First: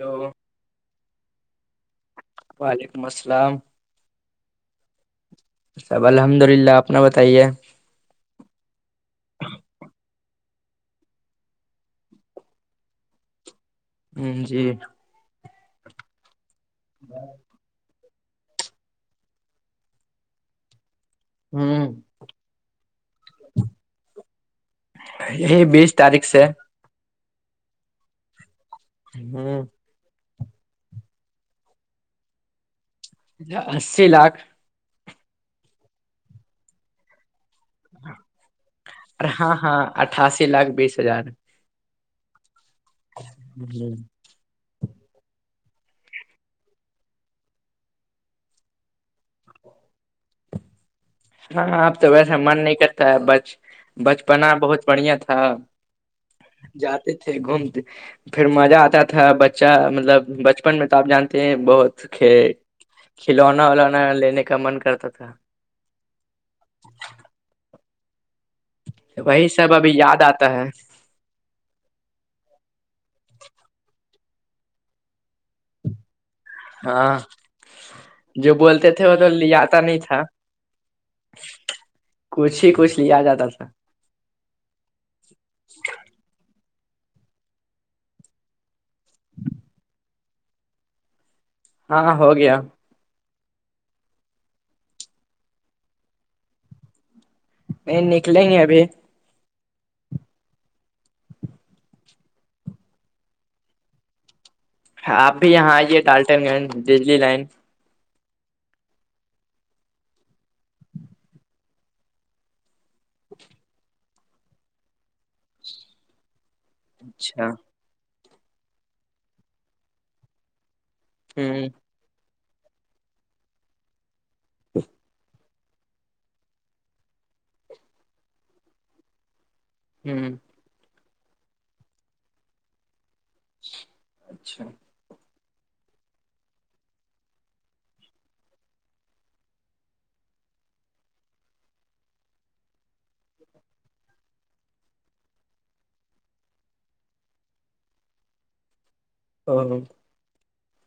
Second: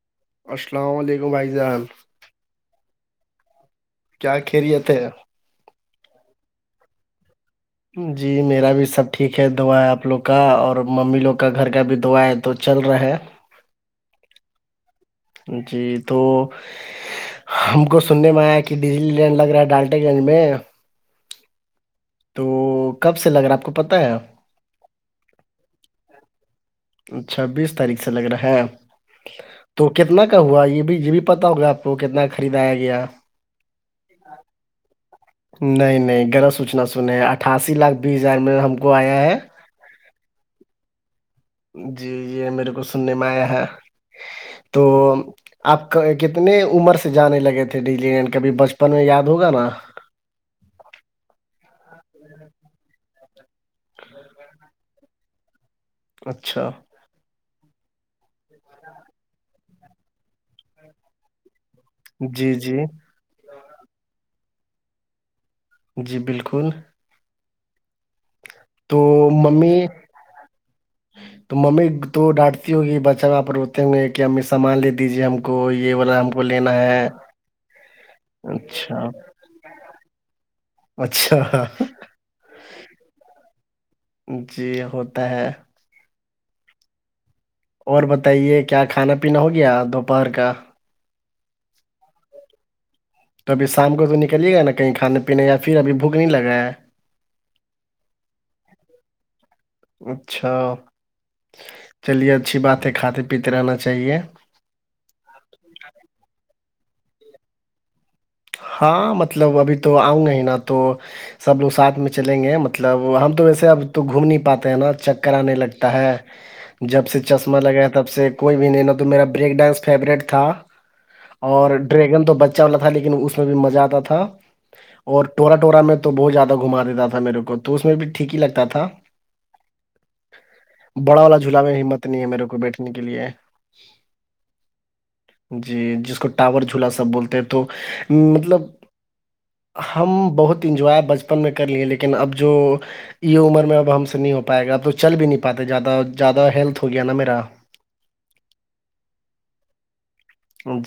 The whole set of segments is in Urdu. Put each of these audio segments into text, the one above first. ہلو السلام علیکم بھائی جحان وعلیکم السلام کیا خریت ہے سب الحمد للہ اپنا بتائیے جی میرا بھی سب ٹھیک ہے دعا آپ لوگ کا اور ممی لوگ کا گھر کا بھی دعا ہے تو چل رہا ہے ہ جی جی تو ہم کو سننے میں آیا ہے کہ ڈیجلی لینڈ لگ رہا ہے ڈالٹے گنج میں ہ تو کب سے لگ رہا ہے آپ کو پتا ہے یہ بیس تاریخ سے چھبیس تاریخ سے لگ رہا ہے ہاں تو کتنا کا ہوا یہ بھی یہ بھی پتا ہوگا آپ کو کتنا خریدایا گیا اسی لاکھ نہیں نہیں گرہ سوچنا سنے اٹھاسی لاکھ بیس ہزار میں ہم کو آیا ہے ہاں ہاں اٹھاسی لاکھ بیس ہزار جی یہ میرے کو سننے میں آیا ہے تو آپ کتنے عمر سے جانے لگے تھے ڈیلی لینڈ کبھی بچپن میں یاد ہوگا نا ہاں اب تو ویسا من نہیں کرتا ہے بچ بچپنا بہت بڑھیا تھا اچھا جاتے تھے گھومتے پھر مزہ آتا تھا بچہ مطلب بچپن میں تو آپ جانتے ہیں بہت تو جی جی کھلونا ولوا لینے کا من کرتا تھا جی بالکل تو وہی سب مممی ابھی یاد آتا ہے تو ممی تو ڈانٹتی ہوگی بچہ وہاں پر روتے ہوں گے کہ امی سامان لے دیجیے ہم کو یہ والا ہم کو وہ لینا ہے ہاں جو بولتے اچھا تھے وہ تو لے آتا نہیں تھا اچھا کچھ ہی کچھ لیا آ جاتا تھار جی ہوتا ہے اور بتائیے کیا کھانا پینا ہو گیا دوپہر کا ہاں ہو گیا تو ابھی شام کو تو نکلیے گا نا کہیں کھانے پینے یا پھر ابھی بھوک نہیں لگا ہے نہیں نکلیں گے ابھی اچھا چلیے اچھی بات ہے کھاتے پیتے رہنا چاہیے آپ بھی یہاں آئیے ٹالٹن گنج دجلی لائن ہاں مطلب ابھی تو آؤں گا ہی نا تو سب لوگ ساتھ میں چلیں گے مطلب ہم تو ویسے اب تو گھوم نہیں پاتے ہیں نا چکر آنے لگتا ہے جب سے اچھا چشمہ لگایا تب سے کوئی بھی نہیں ن تو میرا بریک ڈانس فیوریٹ تھا ہوں اور ڈریگن تو بچہ والا تھا لیکن اس میں بھی مزہ آتا تھا اور ٹورا ٹورا میں تو بہت زیادہ گھما دیتا تھا میرے کو تو اس میں بھی ٹھیک ہی لگتا تھا ہوں بڑا والا جھولا میں ہمت نہیں ہے میرے کو بیٹھنے کے لیے اچھا جی جس کو ٹاور جھولا سب بولتے ہیں تو مطلب ہم بہت انجوائے بچپن میں کر لیے ہیں لیکن اب جو یہ عمر میں اب ہم سے نہیں ہو پائے گا اب تو چل بھی نہیں پاتے زیادہ زیادہ ہیلتھ ہو گیا نا میرا او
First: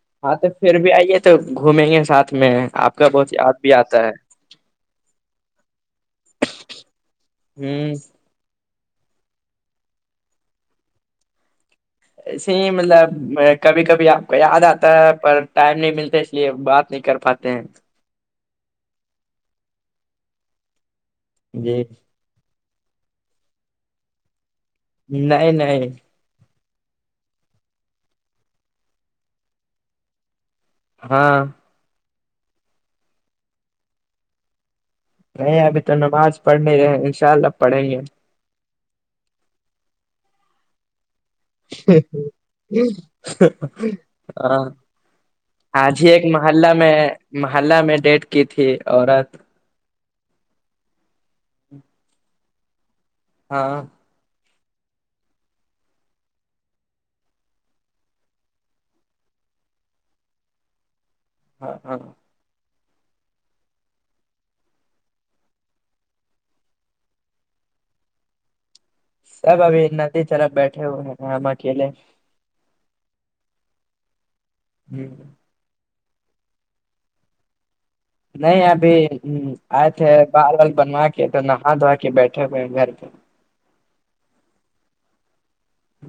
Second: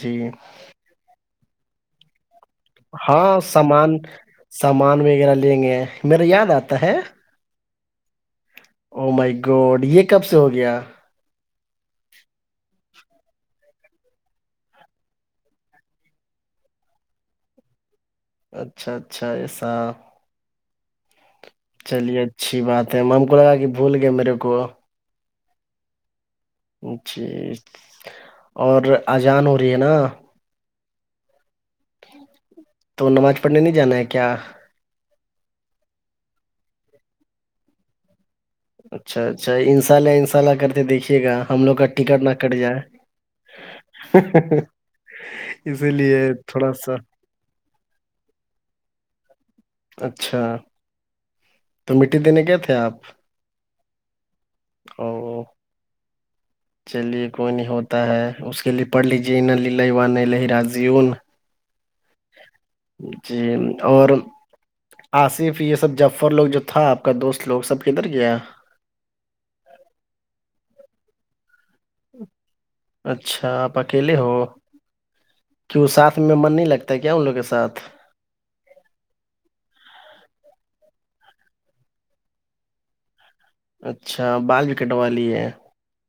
جی ہاں تو پھر بھی آئیے تو گھومیں گے ساتھ میں آپ کا بہت ہاں یاد بھی سامان آتا ہے سامان وغیرہ لیں گے میرا یاد آتا ہے ہوں او مائی گولڈ یہ کب سے ہو گیا ایسے ہی مطلب کبھی کبھی آپ کو یاد آتا ہے پر ٹائم نہیں ملتے یہ بات نہیں کر پاتے ہیں اچھا اچھا ایسا جی چلیے اچھی بات ہے میم کو لگا کہ بھول گئے میرے کو نہیں نہیں جی اور اجان ہو رہی ہے نا ہاں [inaudible] تو نماز پڑھنے نہیں جانا ہے کیا نہیں ابھی تو نماز پڑھ نہیں رہے ان شاء اللہ پڑھیں گے ہم اچھا اچھا انشاء اللہ انشاءلہ کرتے دیکھیے گا [inaudible] ہم لوگ کا ٹکٹ نہ کٹ جائے اسی آج ہی لیے ایک محلہ تھوڑا سا میں محلہ میں ڈیٹ کی تھی عورت اچھا تو مٹی دینے کیا تھے آپ ہاں [inaudible] چلیے کوئی نہیں ہوتا ہے اس کے لیے پڑھ لیجے و نہیں ل راضیون ہاں ہاںاں جی اور آصف یہ سب جفر لوگ جو تھا آپ کا دوست لوگ سب کدھر گیا سب ابھی ندی چلپ بیٹھے ہوئے ہیں ہم اکیلے اچھا آپ اکیلے ہو جی کیوں ساتھ میں من نہیں لگتا ہے کیا ان لوگ کے ساتھ نہیں ابھی آئے تھے بال و بنوا کے تو نہا دھو کے بیٹھے ہوئے ہیں گھر پہ [inaudible] اچھا بال وکٹ والی ہے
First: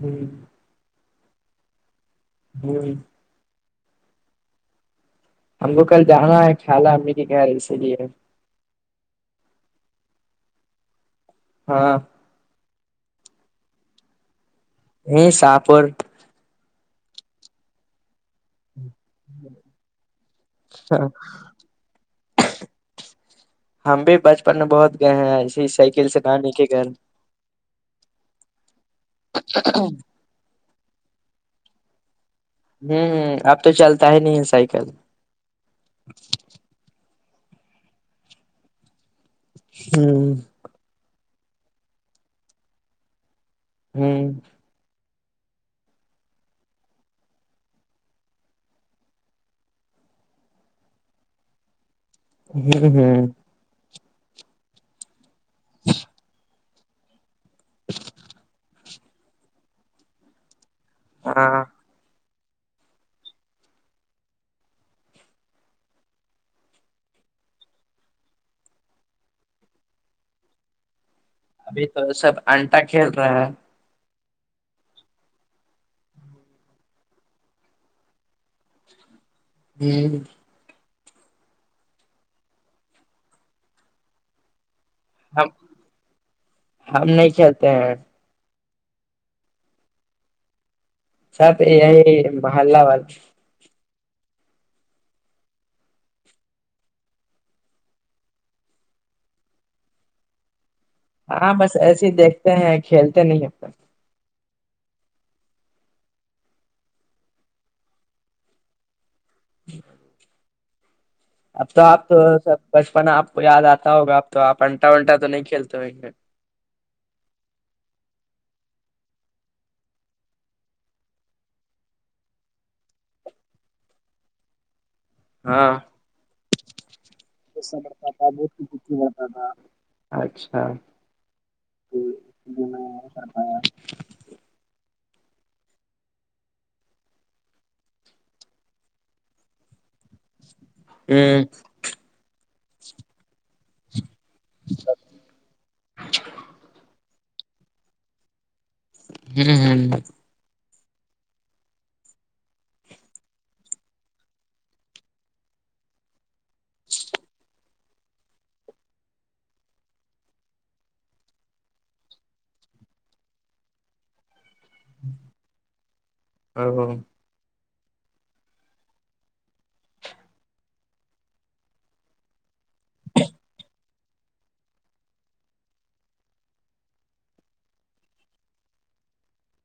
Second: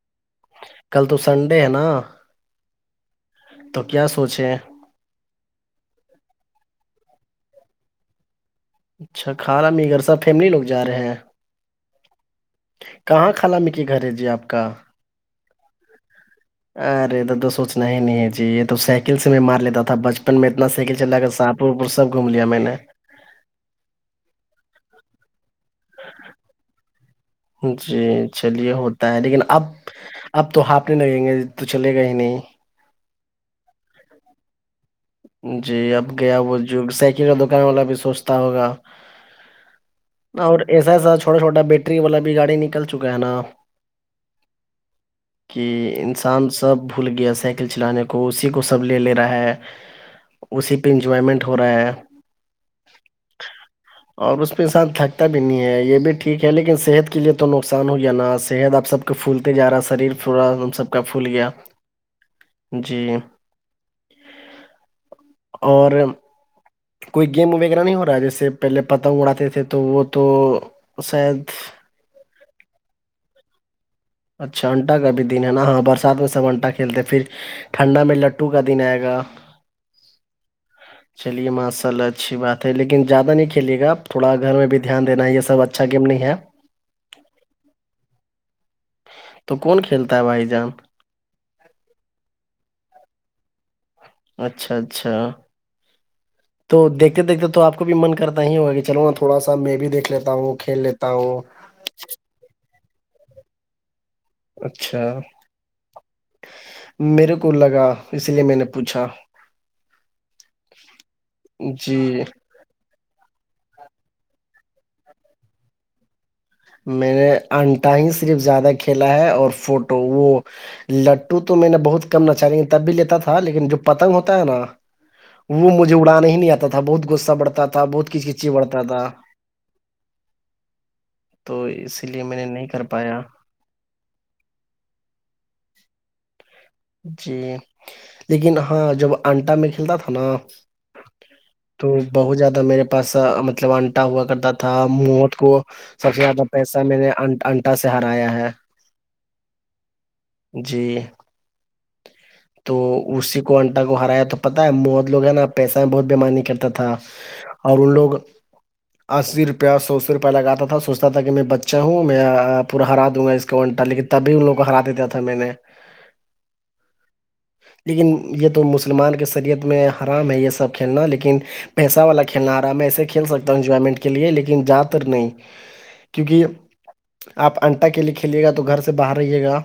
ہ کل تو سنڈے ہے نا جوں تو کیا سوچیں ہم کو کل جانا ہے خیال امی کے گھر اسی لیے اچھا کھالا مگر ساب فیملی لوگ جاے ہیں ہاں کہاں خالام کے گھر ہے جی آپ کا یہ ساہپور ہے داد دو سوچنا ہے نہیں ہے جی یہ تو سائیکل سے میں مار لیتا تھا بچپن میں ات سائیکل چلا کر ساہ پور وپور سب گھوم لیا میں نے ہم بھی بچپن میں بہت گئے ہیں ایسے ہی سائیکل سے گانے کے گھر جی چلیے ہوتا ہے لیکن اب اب تو ہاپنے لگیں گے تو چلے گا ہی نہیں ہوں ہ اب تو چلتا ہی نہیں ہے سائیکل جی اب گیا وہ جو سائیکل کا دکان والا بھی سوچتا ہوگا [inaudible] اور ایسا ایسا چھوٹا چھوٹا بیٹری والا بھی گاڑی نکل چکا ہے نا [inaudible] [inaudible] کہ انسان سب بھول گیا سائیکل چلانے کو اسی کو سب لے لے رہا ہے اسی پہ انجوائمنٹ ہو رہا ہے ہوں ہوں [inaudible] اور اس پہ انسان تھکتا بھی نہیں ہے یہ بھی ٹھیک ہے لیکن صحت کے لیے تو نقصان ہو گیا نا صحت اب سب کو پھولتے جا رہا ہے شریر پورا ان سب کا پھول گیا ہاں جی اور کوئی گیم وغیرہ نہیں ہو رہا ہے جیسے پہلے پتنگ اڑاتے تھے تو وہ تو شاید ا تو سب انٹا کھیل رہا ہے اچھا انٹا کا بھی دن ہے نا ہاں برسات میں سب انٹا کھیلتے ہیں پھر ٹھنڈا میں لڈٹو کا دن آئے گا ہی چلیے ماشاءلہ اچھی بات ہے لیکن زیادہ نہیں کھیلے گا آپ تھوڑا گھر میں بھی دھیان دینا یہ ہم سب اچھا گیم نہیں ہے ہم نہیں کھیتے ہیں تو کون کھیلتا ہے بھائی جان سر یہ محلہ باد اچھا اچھا تو دیکھتے دیکھتے تو آپ کو بھی من کرتا ہی ہوگا کہ چلو ن تھوڑا سا میں بھی دیکھ لیتا ہوں وہ کھیل لیتا ہوں ہاں بس ایس ہی دیکھتے ہیں کھیلتے نہیں اب تک اچھا میرے کو لگا اس لیے میں نے پوچھا جی اب تو جی آپ تو سب بچپن آپ کو یاد آتا ہوگا اب تو آپ انٹا ونٹا تو نہیں کھیلتے ہو میں نے انٹا ہی صرف زیادہ کھیلا ہے اور فوٹو وہ لٹو تو میں نے بہت کم نچا تب بھی لیتا تھا لیکن جو پتنگ ہوتا ہے نا وہ ہاں مجھے اڑا نہیں نہیں آتا تھا بہت غصہ بڑھتا تھا بہت کھچ کچی بڑھتا تھا اچھا تو اسی لیے میں نے نہیں کر پایا جی لیکن ہاں جب انٹا میں کھیلتا تھا نا تو بہت زیادہ میرے پاس مطلب انٹا ہوا کرتا تھا موت کو سب سے زیادہ پیسہ میں نے ان انٹا سے ہرایا ہے ہوں ہ جی ج تو اسی کو انٹا کو ہرایا تو پتاہ ہے موت لوگ ہیں نا پیسہ میں بہت بیمانی کرتا تھا اور ان لوگ اسی روپیہ سو سو روپیہ لگاتا تھا سوچتا تھا کہ میں بچہ ہوں میں پورا ہرا دوں گا اس کا وانٹا لیکن تبھی ان لوگ کو ہرا دیتا تھا میں نے [inaudible] لیکن یہ تو مسلمان کے شریعت میں حرام ہے یہ سب کھیلنا لیکن پیسہ والا کھیلنا رہا ہے میں ایسے کھیل سکتا ہوں انجوائمنٹ کے لیے لیکن زیادہ تر نہیں کیونکہ آپ انٹا کے لیے کھیلیے گا تو گھر سے باہر رہے گا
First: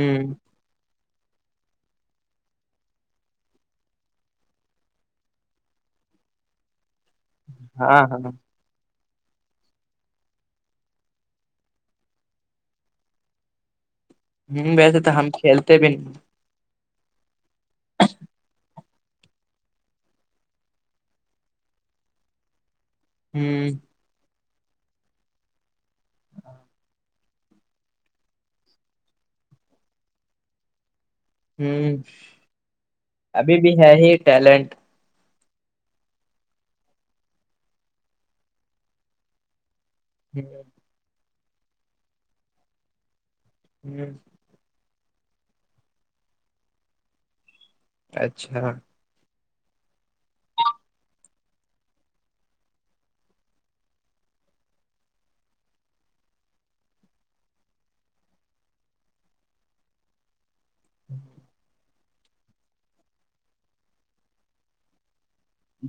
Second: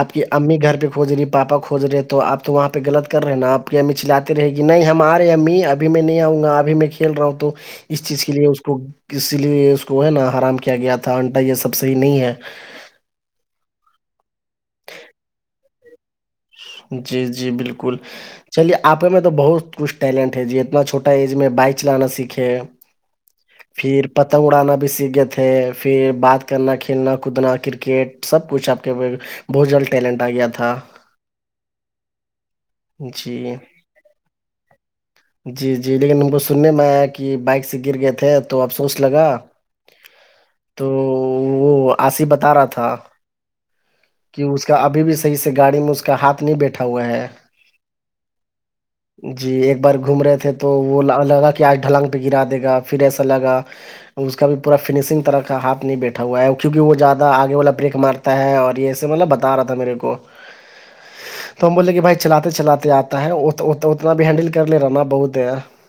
آپ کی امی گھر کے کھو رہی پاپا کھوج رہے تو آپ تو وہاں پہ لط کر رہے نا آپ کی امی چلے رہے گی نہیں ہمار رہے امی ابھی ب میں نہیں آؤں گا اب میں کھیل رہا ہوں تو ہاں اس ہاں چیز کے لیے اس تو اسی لیے اس کو ہے نا آرام کیا گیا تھا انٹا یہ سب صحیح نہیں ہے ہوں ویسے تو ہم کھیلتے بھی نہیں جی جی بالکل چلیے آپ میں تو بہت کچھ ٹیلنٹ ہے ج اتنا چھوٹا ایج میں بائک چلانا سیکھے ہوں پھر پتنگ اڑانا بھی سیکھ گئے تھے پھر بات کرنا کھیلنا کودنا کرکٹ سب کچھ آپ کے بہت جلد ٹیلنٹ آ گیا تھا ہوں جی ٹیلنٹ جی جی لیکن ہم کو سننے میں آیا کہ بائک سے گر گئے تھے تو افسوس لگا [inaudible] جی تو وہ آصف بتا رہا تھا جی کہ اس کا اب بھی صحیح سے گاڑی میں اس کا ہاتھ نہیں بیٹھا ہوا ہے اچھا جی ایک بار گھوم رہے تھے تو وہ لگا کہ آج ڈھلانگ پہ گرا دے گا پھر ایسا لگا اس کا بھی پورا فنشنگ طرح کا ہاتھ بیٹھا ہوا ہے کیونکہ وہ زیادہ آگے والا بریکار ہے اور یہے مطلب بتا رہا تھا میرے کو تو ہم بولے کہ بھائی چلاتے چلاتے آتا ہے اتنا بھی ہینڈل کر لے رہا نا بہت د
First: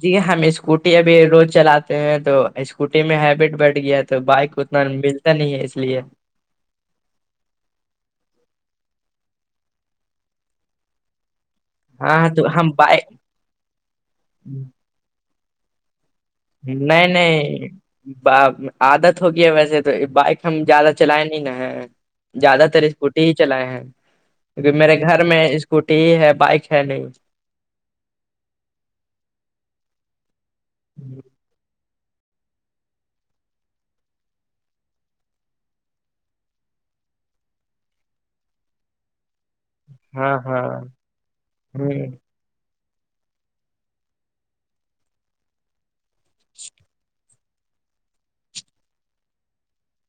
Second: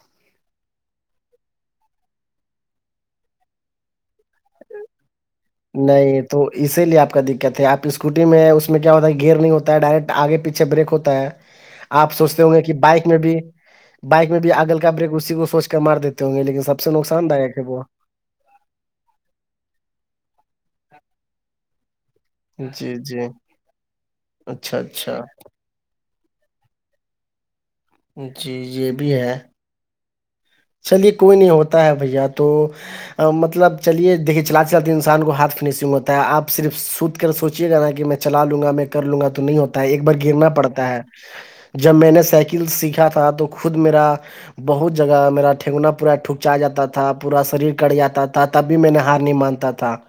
جی ہم اسکوٹی ابھی روز چلاتے ہیں تو اسکوٹی میں ہیبٹ بڑھ گیا ہے تو بائک اتنا مل نہیں تو اسی لیے آپ کا دقت ہے آپ اسکوٹی میں اس میں کیا ہوتا ہے کہ گیئر نہیں ہوتا ہے ڈائریکٹ آگے پیچھے بریک ہوتا ہے آپ ہاں سوچتے تو ہوں گے ہم کہ بائک میں بھی بائک میں بھی اگل کا بریک اسی کو سوچ کر مار دیتے ہوں گے لیکن سب سے نقصان داک ہے وہ ب عادت ہوگی ہے ویسے تو بائک ہم زیادہ چلائے نہیں نا ہے زیادہ تر جی جی اسکوٹی ہی چلائے ہیں کیکہ اچھا میرے اچھا گھر میں اسکوٹی ہی ہے بائک ہے نہیں جی یہ بھی ہے چلیے کوئی نہیں ہوتا ہے بھیا تو مطلب چلیے دیکے چلات چلاتی انسان کو ہاتھ فنیشنگ ہوتا ہے آپ صرف سوت کر سوچیے گ نا کہ میں چلا لوں گا میں کر لوں گا تو نہیں ہوتا ہے ایک بار ہاں گرنا ہاں پڑتا ہے ہ جب میں نے سائیکل سیکھا تھا تو خود میرا بہت جگہ میرا ٹھنگنا پورا ٹھکچا جاتا تھا پورا شریر کٹ جاتا تھا تب بھی میں نے ہار نہیں مانتا تھا ب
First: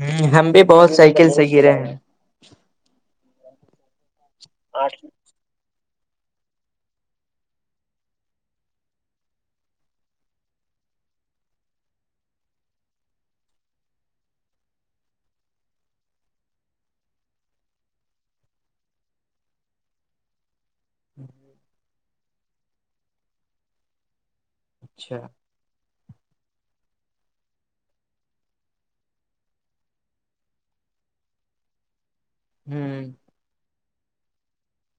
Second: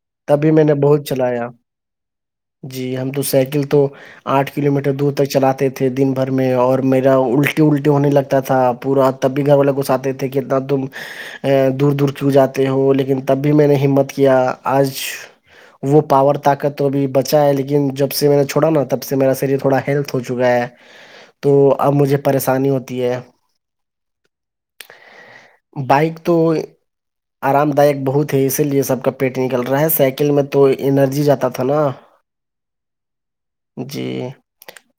ہ ہم بھی بہت سائیکل سے گرے ہیں جی ہم تو سائیکل تو آٹھ کلو میٹر دور تک چلاتے تھے دن بھر میں اور میرا الٹے الٹے ہونے لگتا تھا پورا تب بھی گھر والے کو س آتے تھے کتنا تم دور دور کیوں جاتے ہوں لیکن تب بھی میں نے ہمت کیا آج وہ پاور طاقت تو بھیھی بچا ہے لیکن جب سے میں نے چھوڑا نا تب سے میرا شریر تھوڑا ہیلتھ ہو چکا ہے تو اب مجھے پریشانی ہوتی ہے اچھا بائک تو آرام دائک بہت ہے اسی لیے سب کا پیٹ نکل رہا ہے سائیکل میں تو انرجی جاتا تھا نا [inaudible] ہوں جی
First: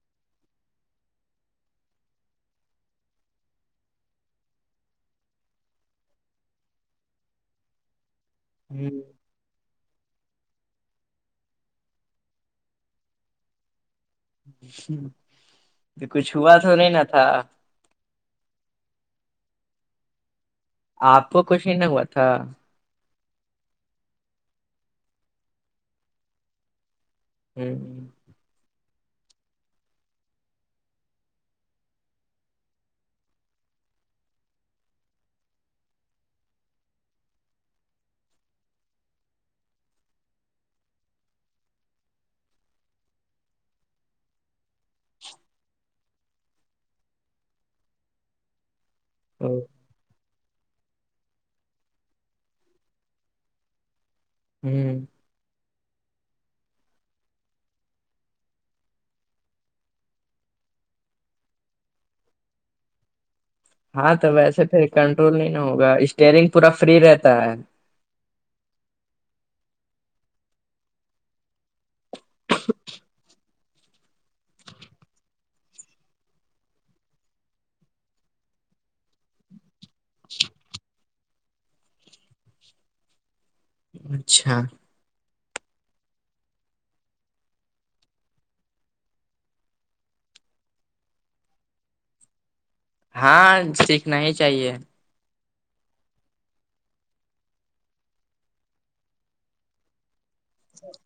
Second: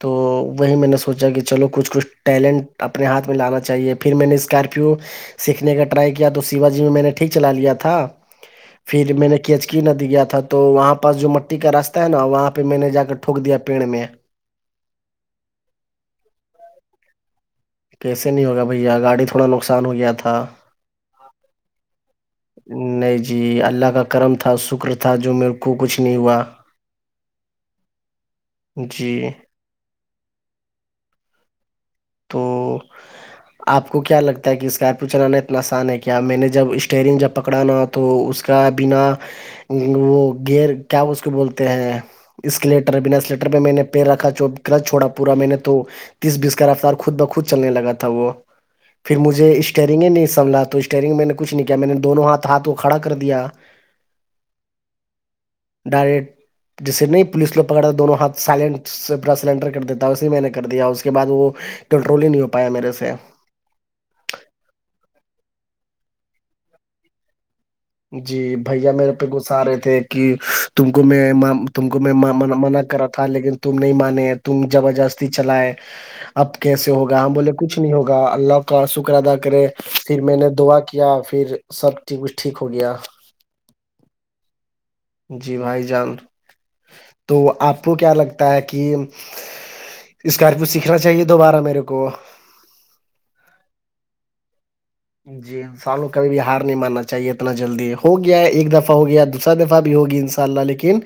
تو وہی میں نے سوچا کہ چلو کچھ کچھ ٹیلنٹ اپنے ہاتھ میں لانا چ چاہے پھر میں نے اسکارپیو سیکھنے کا ٹرائی کیا تو شیوا جی میں میں نے ٹھیک چلا لیا تھا ہ پھر میں نے کیچکی ندی گیا تھا تو وہاں پاس جو مٹی کا راستہ ہے نا وہاں پہ میں نے جا کر ٹھوک دیا پیڑ میں تو کچھ ہوا تو نہیں ن تھا کیسے نہیں ہوگا بھیا گاڑی تھوڑا نقصان ہو گیا تھا آپ کو کچھ ہی نہیں ہوا تھا نہیں جی اللہ کا کرم تھا شکر تھا جو میرے کو کچھ نہیں ہوا ہ جی تو آپ کو کیا لگتا ہے کہ اسکارپیو چلانا اتنا آسان ہے کیا میں نے جب اسٹیئرنگ جب پکڑانا ہو تو اس کا بنا وہ گر کیا اس کے بولتے ہیں اسکلیٹر بناسلیٹر میں نے پیڑ رکھا جو کلچ چوڑا پور میں نے تو تیس بیس کا رفتار کو خود بخود چلنے لگا تھا وہ پھر مجھے ہ اسٹری ے نہیں سبلہ تو اسٹیئرنگ میں نے کھ نہیں کیا میں نے دونوں ہاتھ ہاتھ کو کھڑا کر دیا ہوں ڈائریکٹ جسے نہیں پولیس ل پکڑا تھا دونوں ہاتھ سائلینٹ سے پورا سلینڈر کر دیتا اسی میں نے کر دیا اس کے بع وہ کنٹرول ہی نہیں ہو پایا میرے سے ہاں تو ویسے پھر کنٹرول نہیں نا ہوگا اسٹیئرنگ پورا فری رہتا ہے جی بھیا میرے پہ گس آ رہے تھے کہ تم کو میں تم کو میں منع کرا تھا لیکن تم نہیں مان تم زبردستی چلائے اب کیسے ہوگا ہم بولے کچھ نہیں ہوگا اللہ کا شکر ادا کرے پھر میں نے دعا کیا یا پھر سب چی کچھ ٹھیک ہو گیا اچھا جی بھائی جان تو آپ کو کیا لگتا ہے کہ اسکارپیو سیکھنا چاہیے دوبارہ میرے کو ہاں سیکھنا ہی چاہیے جی ہ سالوں کبھی بھی ہار نہیں ماننا چاہیے اتنا جلدی ہو گیا ایک دفعہ ہو گیا دوسرا دفعہ بھی ہوگی ان رہا لیکن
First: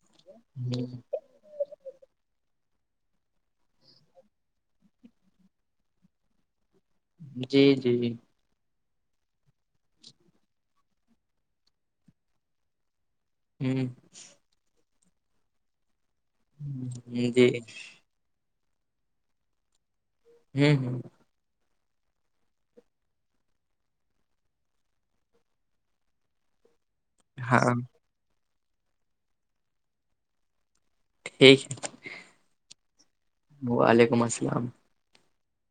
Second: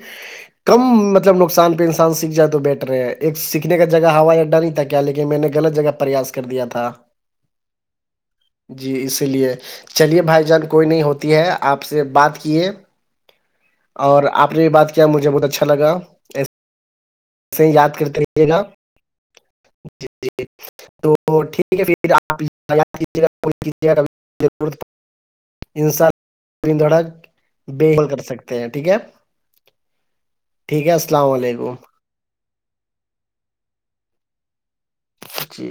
کم مطب نقصانہ انسان سیکھ جائے تو بیٹ رہے ہیں ایک سیکھنے کا جگہ ہوائی اڈا نہیں تھا کیا لیکن میں نے غط جگہ پریاس کر دیا تھا جی جی جی جی اسی لیے چلیے بھائی جان کوئی نہیں ہوتی ہے آپ سے بات کیے ہوں اور آپ نے بھی بات کیا مجھے بہت اچھا لگا ہ جی یاد کرتے رہے گا ج جی ہ تو تو ٹھیک ہے پھر آپ لگا دیجیے گا کیجیے گا ضرورت پڑ انسانن دھڑک ہاں بل کر سکتے ہیں ٹھیک ہے ٹھیک ہے السلام ٹھیک علیکم ہے وعلیکم السلام ا جی